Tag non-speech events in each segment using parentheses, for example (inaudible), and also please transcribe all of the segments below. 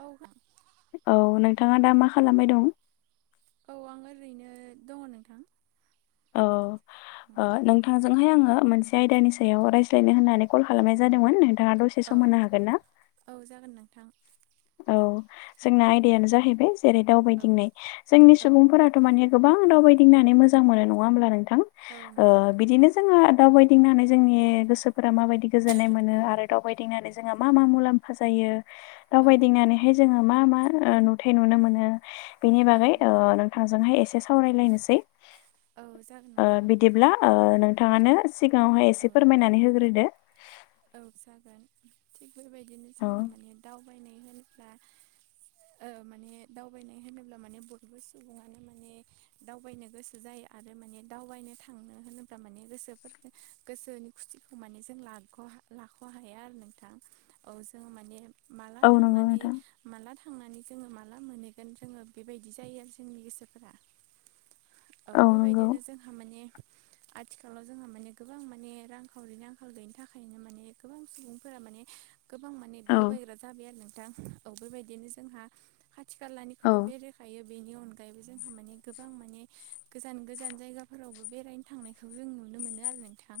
औ (unintelligible) औ नोंथाङा दा मा खालामबाय दं? औ आं ओरैनो दङ नोंथां। औ ओ नोंथांजोंहाय आङो मोनसे बे आयदानि सायाव रायज्लायनो होन्नानै कल खालामनाय जादोंमोन नोंथाङा दसे औ सम होनो हागोन ना? औ जागोन नोंथां। औ जोंना आयदायानो जाहैबाय जेरै औ दावबायदिंनाय जोंनि औ सुबुंफोरा थ' माने गोबां दावबायदिंनानै मोजां मोनो नङा होमब्ला नोंथां औ ओ नंगौ बिदिनो जोंहा दावबायदिंनानै जोंनि गोसोफोरा माबायदि गोजोन्नाय मोनो औ आरो दावबायदिंनानै जोंहा मा मा मुलाम्फा जायो औ दावबायदिंनानै बेहाय जोङो मा मा ओ नुथाइ नुनो मोनो बेनि बागै ओ नोंथांजोंहाय एसे सा सावरायलायनोसै औ जागोन ओ नोंथां ओबिदिब्ला ओ नोंथाङानोओ थाङानो सिगाङावहाय औ एसे फोरमायनानै होग्रोदो। औ जागोन थिग बेबायदिनो औ जोंहा माने दावबायनाय होनोब्ला ओ माने दावबायनाय होनोब्ला माने बयबो सुबुङानो माने दावबायनो गोसो जाया। आरो माने दावबायनो थांनो होनोब्ला माने गोसोफोरखौ गोसोनि खुसिखौ माने जों लाग' लाख' हाया आरो नोंथां औ जों माने माला औ नंगौ थांनानै नोंथां माला थांनानै जोङो माला मोनहैगोन जोङो बेबायदि जायो आरो जोंनि गोसोफोरा। औ बेबायदिनो जोंहा माने आथिखालाव जोंहा माने गोबां माने रांखावरिनि आंखाल गैयिनि थाखायनो माने गोबां सुबुंफोरा माने गोबां माने औ दावबाय्रा जाबाय आरो नोंथां औ बेबायदिनो जोंहा खाथि औ खालानिखौथ' बेराय थायो बेनि अनगायैबो जोंहा माने गोबां माने गोजान गोजान जायगाफोरावबो बेरायनो थांनायखौ जों नुनो मोनो आरो नोंथां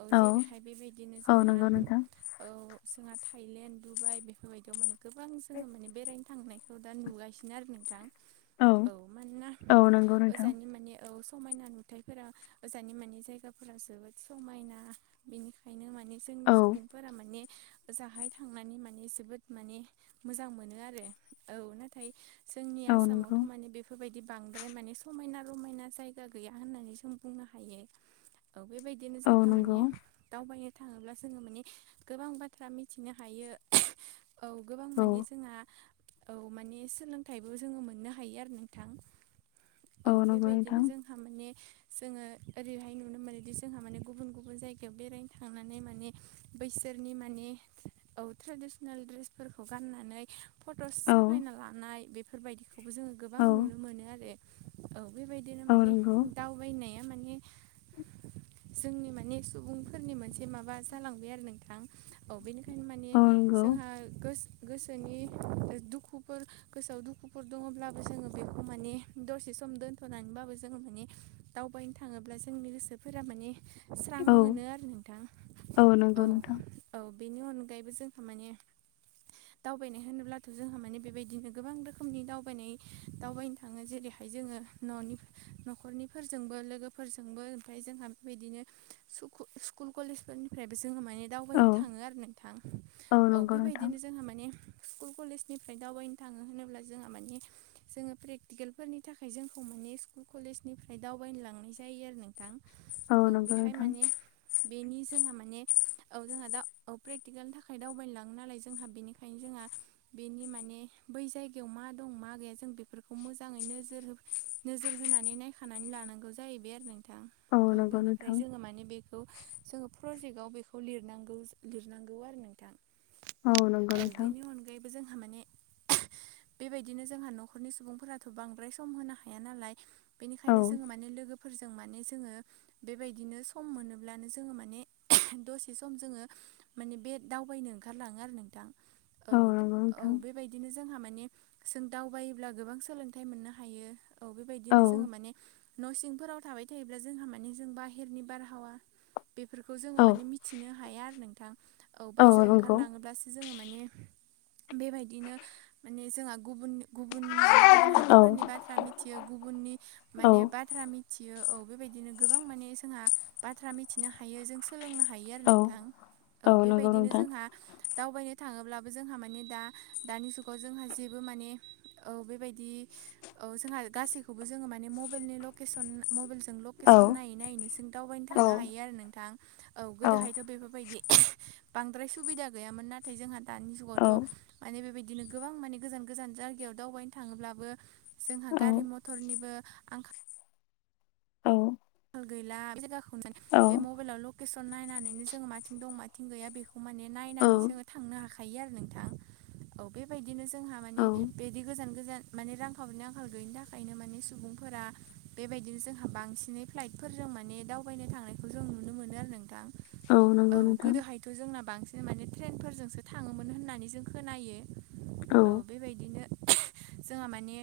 औ जेरैहाय बेबायदिनो औ जोंहा नंगौ नोंथां औ जोंहा थाइलेण्ड डुबाइ बेफोरबायदियाव माने गोबां जोङो माने बेरायनो थांनायखौ दा नुगासिनो आरो नोंथां। औ मानोना औ नंगौ नोंथां ओजानि माने औ समायना नु थाइफोरा ओजानि मानि जायगाफोरा जोबोद समायना बेनिखायनो माने जोंनि औ सुबुंफोरा माने ओजाहाय थांनानै माने जोबोद माने मोजां मोनो आरो औ नाथाय जोंनि औ नंगौ आसामावथ' माने बे बेफोरबायदि बांद्राय माने समायना रमायना जायगा गैया होननानै जों बुंनो हायो। औ बेबायदिनो औ जोंहा नंगौ मानि दावबायनो था थाङोब्ला जोङो माने गोबां बाथ्रा मिथिनो हायो। औ गोबां औ माने जोंहा औ माने सोलोंथाइबो जोङो मोननो हायो आरो नोंथां। औ नंगौ बेबायदिनो नोंथां जों। जोंहा माने जोङो ओरैहाय नुनो मोनोदि जोंहा माने गुबुन गुबुन जायगायाव बेरायनो थांनानै माने बैसोरनि माने औ ट्रेडिसनेल ड्रेसफोरखौ गाननानै फट'स औ साफायना लानाय बे फोरफोरबायदिखौबो जोङो गोबां औ नुनो मोनो आरो औ बेबायदिनो औ माने नंगौ दउ थायनाया माने जोंनि माने सुबुं सोरनि मोनसे माबा जालांबाय आरो नोंथां औ बेनिखायनो माने औ नंगौ जोंहा गोसो गोसोनि दुखुफोर गोसोआव दुखुफोर दङब्लाबो जोङो बेखौ माने दसे सम दोनथ'नानैबाबो जोङो माने दावबायनो थाङोब्ला जोंनि गोसोफोरा माने स्रां औ मोनो आरो नोंथां औ नंगौ नोंथां औ बेनि अनगायैबो जों थारमाने दावबायनाय होनोब्लाथ' जोंहा माने बेबायदिनो गोबां रोखोमनि दावबायनाय दावबाय थाङो जेरैहाय जोङो न'नि न'खरनिफोरजोंबो लोगोफोरजोंबो ओमफ्राय जोंहा बेबायदिनो सुखु स्कुल कलेजफोरनिफ्रायबो जोङो माने औ दावबायनो थाङो आरो नोंथां औ नंगौ नोंथां बेबायदिनो जोंहा माने स्कुल कलेजनिफ्राय दावबायनो थाङो होनोब्ला जोंहा मानिे जोङो प्रेकटिकेल फोरनि थाखाय जोंखौ माने स्कुल कलेजनिफ्राय दावबायनो लांनाय जायो आरो नों थ औ नंगौ बेहाय नोंथां माने बेनि जोंहा माने औ जोंहा दा प्रेक्टिकेलनि थाखाय दावबायनोलाङो नालाय जोंहा बेनिखायनो जोंहा बेनि माने बै जायगायाव मा दं मा गैया जों बेफोरखौ मोजाङै नोजोर हो नोजोर होनानै नायखानानै लानांगौ जायोैबाय आरो नोंथां औ नंगौ नोंथां बेनिफ्राय जोङो माने बेखौ जोङो प्रजेक्टआव बेखौ लिरनांगौ लिरनांगौ आरो नोंथां नंगौ औ नोंथां बेनि अनगायैबो जोंहा माने बेबायदिनो जोंहा न'खरनि सुबुंफोराथ' बांद्राय सम होनो हाया नालाय औ बेनिखायनो जोङो माने लोगोफोरजों माने जोङो बेबायदिनो सम मोनोब्ला जोङो माने दसे सम जोङो माने बे दावबायनो ओंखारलाङो आरो नोंथां औ नंगौ औ नोंथां बेबायदिनो जोंहा माने जों दावबायोब्ला गोबां सोलोंथाइ मोननो हायो औ औ बेबायदिनो जोङो माने न' सिंफोराव थाबाय थायोब्ला जोंहा माने जों बाहहेरनि बारहावा बेफोरखौ जोङो औ माने मिथिनो हाया आरो नोंथां औ बायजोआव ओंखारलाङोब्लासो जोङो माने बेबायदिनो माने जोंहा गुबुन गुबुन मानिे गुबुन औ हादोरफोरनि बा बाथ्रा मिथियो गुबुननि औ माने बाथ्रा मिथियो औ बेबायदिनो गोबां माने जोंहा बाथ्रा मिथिनो हायो जों सोलोंनो हायो आरो औ नोंथां औ नंगौ बेबायदिनो नोंथां जोंहा दावबायनो थाङोब्लाबो जोंहा माने दा दानि जुगाव जोंहा जेबो माने औ बेबायदि औ जोंहा गासैखौबो जोङो माने मबाइलनि लकेसन मबाइलजों ल औ लकेसन नायै नायैनोसों दावबायनो औ थांनो हायो आरो नोंथां औ गोदोहायथ' बेफोरबायदि बांद्राय सुबिदा गैयामोन नाथाय जोंहा दानि औ जुगावथ' माने बेबायदिनो गोबां माने गोजान गोजान जायगायाव दावबायनो थाङोब्लाबो जोंहा औ गारि मथर क्टरनिबो आं औ गैला जायाखौ बे मबाइलाव लकेसन नायनानैनो जों माथिं दं माथिं गैया बे माने नायनानै जोङो थांनो हाखायो आरो नोंथां औ बेबायदिनो जोंहा औ माने बे बि गोजान गोजान माने रांखावरिनि आंखाल गैयिनि थाखायनो माने सुबुंफोरा बेबायदिनो जोंहा बांसिनै फ्लाइटफोरजों माने दावबायनो थांनायखौ जों नुनो मोनो आरो नोंथां औ नंगौ नोंथां गोदोहाय थ' जोंना बांसिन माने ट्रेनफोरजोंसो थाङोमोन होननानै जों खोनायो औ बेबायदिनो जोंहा माने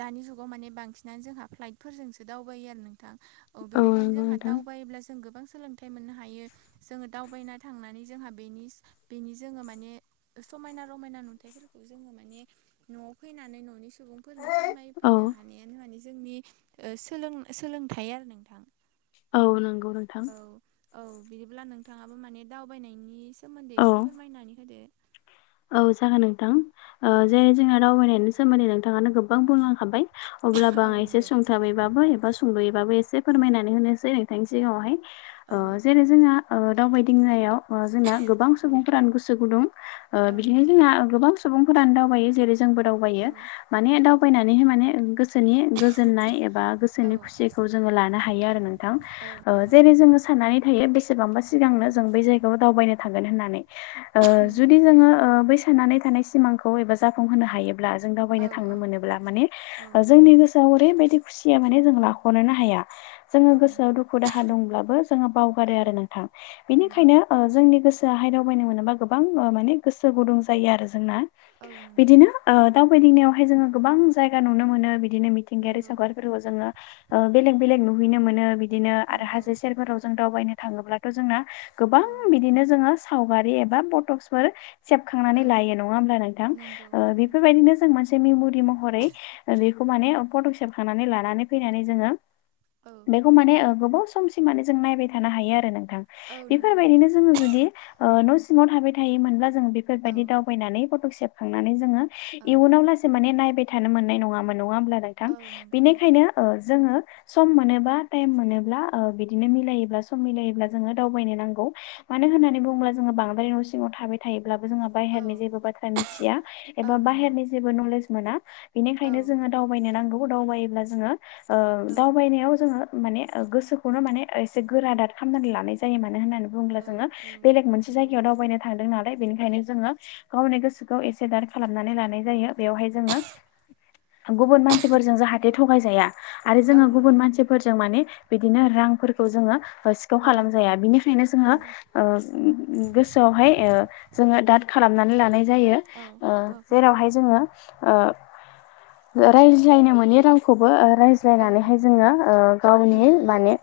दानि जुगाव माने बांसिनानो जोंहा फ्लाइटफोरजोंसो दावबायो आरो नों औ बेनिखायनो नंगौ जोंहा नोंथां दावबायोब्ला जों गो बां सोलोंथाइ मोननो हायो जोङो दावबायनो थांनानै जोंहा बेनि बेनि जोङो माने समायना रमायना नुथाइफोरखौ जोङो माने न'आव फैनानै न'नि सुबुं फोरनो औ फोरमायफैनो हानायानो मानि जोंनि सोलों सोलोंथाइ आरो नोंथां औ नंगौ नोंथां औ औ बिदिब्ला नोंथाङाबो माने दावबायनायनि सोमोन्दै एसे औ फोरमायनानै होदो औ जागोन नोंथां ओ औ जे जोंना दावबायनायनि सोमोन्दै नोंथाङानो गोबां बुंलांखाबाय अब्लाबो औ आं एसे नंगौ संथाबैबाबो एबा संद'यैबाबो एसे फोरमायनानै होनोसै नोंथांनि सिगाङावहाय ओ औ जेरै जोंहा ओ दावबायदिंनायाव जोंना गोबां औ सुबुंफोरानो गोसो गुदुं औ बिदिनो नंगौ जोंना गोबां सुबुंफोरानो दावबायो जेरै जोंबो दावबायो औ माने नंगौ दावबायनानै माने गोसो- -नि गोजोननाय एबा औ गोसोनि खुसिखौ जोङो लानो हायो आरो नोंथां औ ओ नंगौ जेरै जोङो साननानै थायो बेसेबांबा औ सिगांनो जों बे जायगायाव दावबायनो थांगोन होननानै ओ जुदि नंगौ जोङो बै साननानै थानाय सिमांखौ बा जाफुंहोनो हायो जों दावबायनो औ थांनो औ मोनोब्ला माने औ जोंनि गोसो आव ओरैबायदि खुसिया माने जों लाखनोनो हाया जोङो औ गोसोआव नंगौ दुखु दाहा दंब्लाबो जोङो औ बावगारो आरो नोंथां नंगौ बिनिखायनो जोंनि गोसोआहाय दावबायनो मोनोबा गोबां माने गोसो गुदुं जायो आरो जोंना औ नंगौ बिदिनो ओ दावबायदिंनायावहाय जोङो गोबां जायगा नुनो मोनो बिदिनो मिथिंगायारि नंगौ सावगारिफोरखौ जोङो बेलेग बेलेग नुहैनो मोनो बिदिनो आरो नंगौ हाजो सेरफोराव जों दावबायनो थाङोब्लाथ' जोंना गोबां औ बिदिनो जोङो सावगारि एबा फटक्सफोर सेबखांनानै औ लायो नङा होमब्ला नोंथां नंगौ ओ नंगौ नोंथां बेफोरबायदिनो जों मोनसे मेम'रि महरै बेखौ माने फटस सेबखांनानै लानानै फैनानै जोङो औ बेखौ माने गोबाव सम सिम जों नायबाय थानो हायो आरो नोंथां औ नंगौ बेफोरबायदिनो नोंथां जोङो जुदि न' सिङाव थाबाय थायोमोनब्ला जों औ बेफोरबायदि दावबायनानै फट' सेबखांनानै जोङो औ इयुनाव माने नायबाय थानो मोननाय नङामोन नङा होमब्ला नोंथां औ नंगौ नोंथां बेनिखायनो ओ जोङो सम मोनोबा टाइम मोनोब्ला बिदिनो मिलायोब्ला सम मिलायोब्ला जोङो दावबायनो नांगौ मानो होननानै बुङोब्ला जोङो बांद्राय न' सिंआव थाबाय थायोब्लाबो जोंहा औ बाहेरनि जेबो बाथ्रा मिथिया औ एबा नंगौ बाहेरनि जेबो नलेज मोना औ बेनिखायनो जोङो दावबायनो नांगौ दावबायोब्ला जोङो ओ औ दावबायनायाव जोङो माने गोसोखौनो माने एसे गोरादार खालामनानै लानाय जायो मानो होननानै बुंब्ला औ जोङो औ बेलेग मोनसे नंगौ जायगायाव दावबायनो थांदों नालाय बेनिखायनो जोङो गावनि गोसोखौ एसे दार खालामनानै लानाय जायो बेवहाय जोङो गुबुन मानसि फोरजों जाहाथे औ थगायजाया आरो जोङो औ नंगौ गुबुन मानसिफोरजों माने बिदिनो रांफोरखौ जोङो सिखाव औ खालामजाया बिनिखायनो जोङो नंगौ ओ गोसोआवहाय ओ जोङो दाद खालामनानै लानाय जायो औ ओ औ जेरावहाय जोङो ओ रायज्लायनो मोनि रावखौबो औ बुजायनानैहाय जोङो गावनि नंगौ माने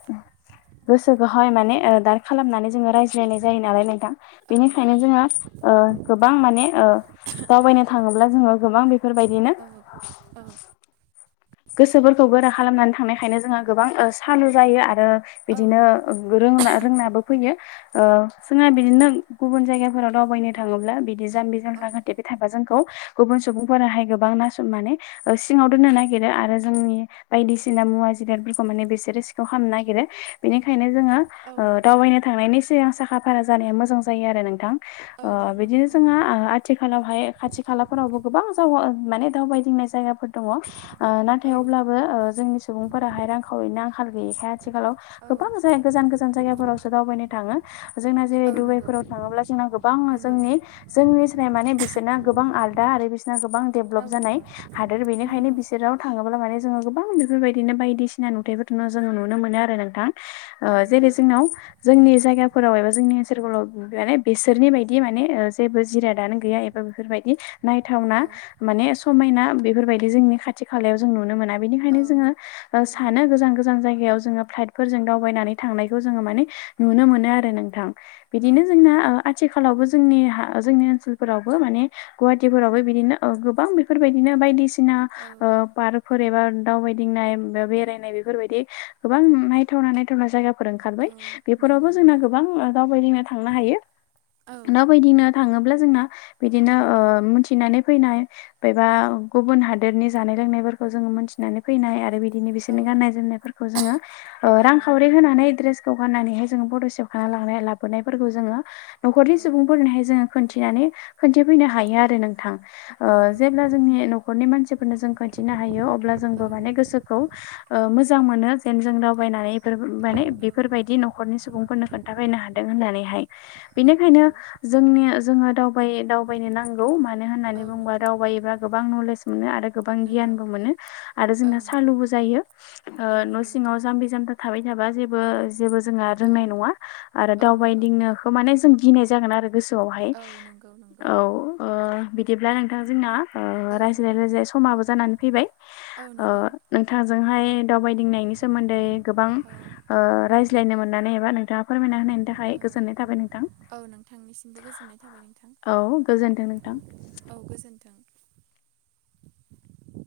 गोसोखौहाय औ माने दार खालामनानै जोङो रायज्लायनाय जायो नालाय नोंथां औ जोहा ओ गोबां माने ओ दावबायनो थाङोब्ला जोङो गोबां बेफोरबायदिनो औ औ गोसोफोरखौ गोरा खालामनानै थांनायखायनो जोंङो गोबां सालु जायो आरो औ बिदिनो नंगौ रोंनायाबो फैयो ओ जोंहा बिदिनो गुबुन जायगाफोराव दावबायनो थाङोब्ला बिदि जाम्बि औ जामबा जाहाथे थायोब्ला जोंखौ गुबुन सुबुंफोराहाय गोबां नासय माने सिङाव दोननो ना- -गिरो आरो जोंनि बायदिसिना मुवा जिरादफोरखौ माने बिसोरो सिखाव खालामनो नागिरो बेनिखायनो जोङो औ ओ नंगौ दावबायनो थांनायनि सिगां साखा फारा जानाया मोजां जायो आरो नोंथां औ ओ नंगौ बिदिनो नोंथां जोंहा नंगौ आथिखालावहाय खाथि खालाफोरावबो गोबां जाव माने दावबायदिंनाय जायगाफोर दङ' नाथाय औ अब्लाबो जोंनि सुबुंफोराहाय रांखावरिनि आंखाल गैयैखाय आथिखालाव औ गोबां जाय गोजान गोजान जायगाफोरावसो दावबायनो थाङो जोंना जेरै औ नंगौ दडुबाइफोराव थाङोब्ला जोंना गोबां नंगौ जोंनि जोंनिस्राय माने बिसोरना गोबां आलदा आरो बिसोरना गोबां देभालप औ जानाय नंगौ हादोर बेनिखायनो नंगौ बिसोर बिाव थाङोब्ला माने जोङो गोबां बेफोरबायदिनो बायदिसिना नुथायाइफोरखौनो जोङो नुनो मोनो आरो नोंथां औ ओ जेरै नंगौ जोंनाव जोंनि जायगाफोराव एबा जोंनि ओनसोलफोराव माने बेसोरनि बायदि माने ओ जेबो जिरा दानो गैया एबा बेफोरबायदि नायथावना औ माने समायना बेफोरबायदि जोंनि खाथि खालायाव जों नुनो मोना औ बेनिखायनो जोङो ओसानो नंगौ गोजान गो जान जायगायाव जों फ्लाइथफोरजों दावबायनानै थांनायखौ जो मानि नुनो मोनो आरो नोंथां। औ बिदिनो जोंना नंगौ आ आथिखालावबो जोंनि हा जोंनि ओनसोलफोरावबो माने गुवाहाटिफोरावबो बिदिनो अ गोबां बेफोरबायदिनो बायदिसिना औ ओ पार्कफोर एबा दावबायदिनाय बा बेरायनाय बेफोरबायदि गोबां नायथावना नायथावना जायगा फोर ओंखारबाय औ नंगौ बेफोरावबो जोंना ओ नोंथां गोबां दावबायदिंनो थांनो हायो औ दावबायदिनो थाङोब्ला जोंना बिदिनो ओ मिथिनानै फैनाय एबा गुब हादोरनि जानाय लोंनायफोरखौ जों मोनथिनानै फैनाय आरो बिदिनो औ बिसोरनि गाननाय जोमनायफोरखौ जोङो ओ औ रां खावरि दे होनानै द्रेसखौ गाननानैहाय जों फथ' औ सेबखांनानै लानो लाबोनायफोरखौ जोङो न'खरनि सुबुंफोरनिहाय जोङो खोनथिनानै खोनथिफैनो हायो आरो नोंथां। ओ नंगौ जेब्ला जोंनि न'खरनि मानसिफोरनो जों खोनथिनो हायो अब्ला जोंबो औ माने गोसोखौ ओ मोजां मोनो जेन जों दावबायनानै बेफोर माने औ बेफोरबायदि न'खरनि सुबुंफोरनो खोन थाफैनो हादों होननानैहाय। औ बेनिखायनो जोंनि जोङो दाव दावबायनो नांगौ मा नो होननानै औ बुंङोबा नंगौ दावबायोब्ला गोबां नलेज मोनो आरो गोबां नंगौ गियानबो मोनो आरो औ जोङो नंगौ सालुबो जायो ओ औ न' नंगौ सिङाव नोंथां जाम बि जामथा थाबाय थाबा जेबो जेबो जोंहा औ रोंनाय नङा आरो औ नंगौ दावबायदिंनो माने जों गिनाय जागोन आरो गोसोयावहाय औ नंगौ नंगौ औ। ओ बिदिब्ला नोंथां जोंना ओ औ रायज्लाय रायज्लायै समाबो जानानै फैबाय। औ ओ नंगौ नोंथांजोंहाय दावबायदिंनायनि सोमोन्दै गोबां औ ओ रायज्लायनो मोननानै एबा नोंथाङा फोरमायना होनायनि थाखाय ओ गोजोन्नाय थाबाय नों औ नोंथांनिसिमबो गोजोननाय थाबाय नोंथां औ गोजोन्थों नोंथां औ गोजोन्थों।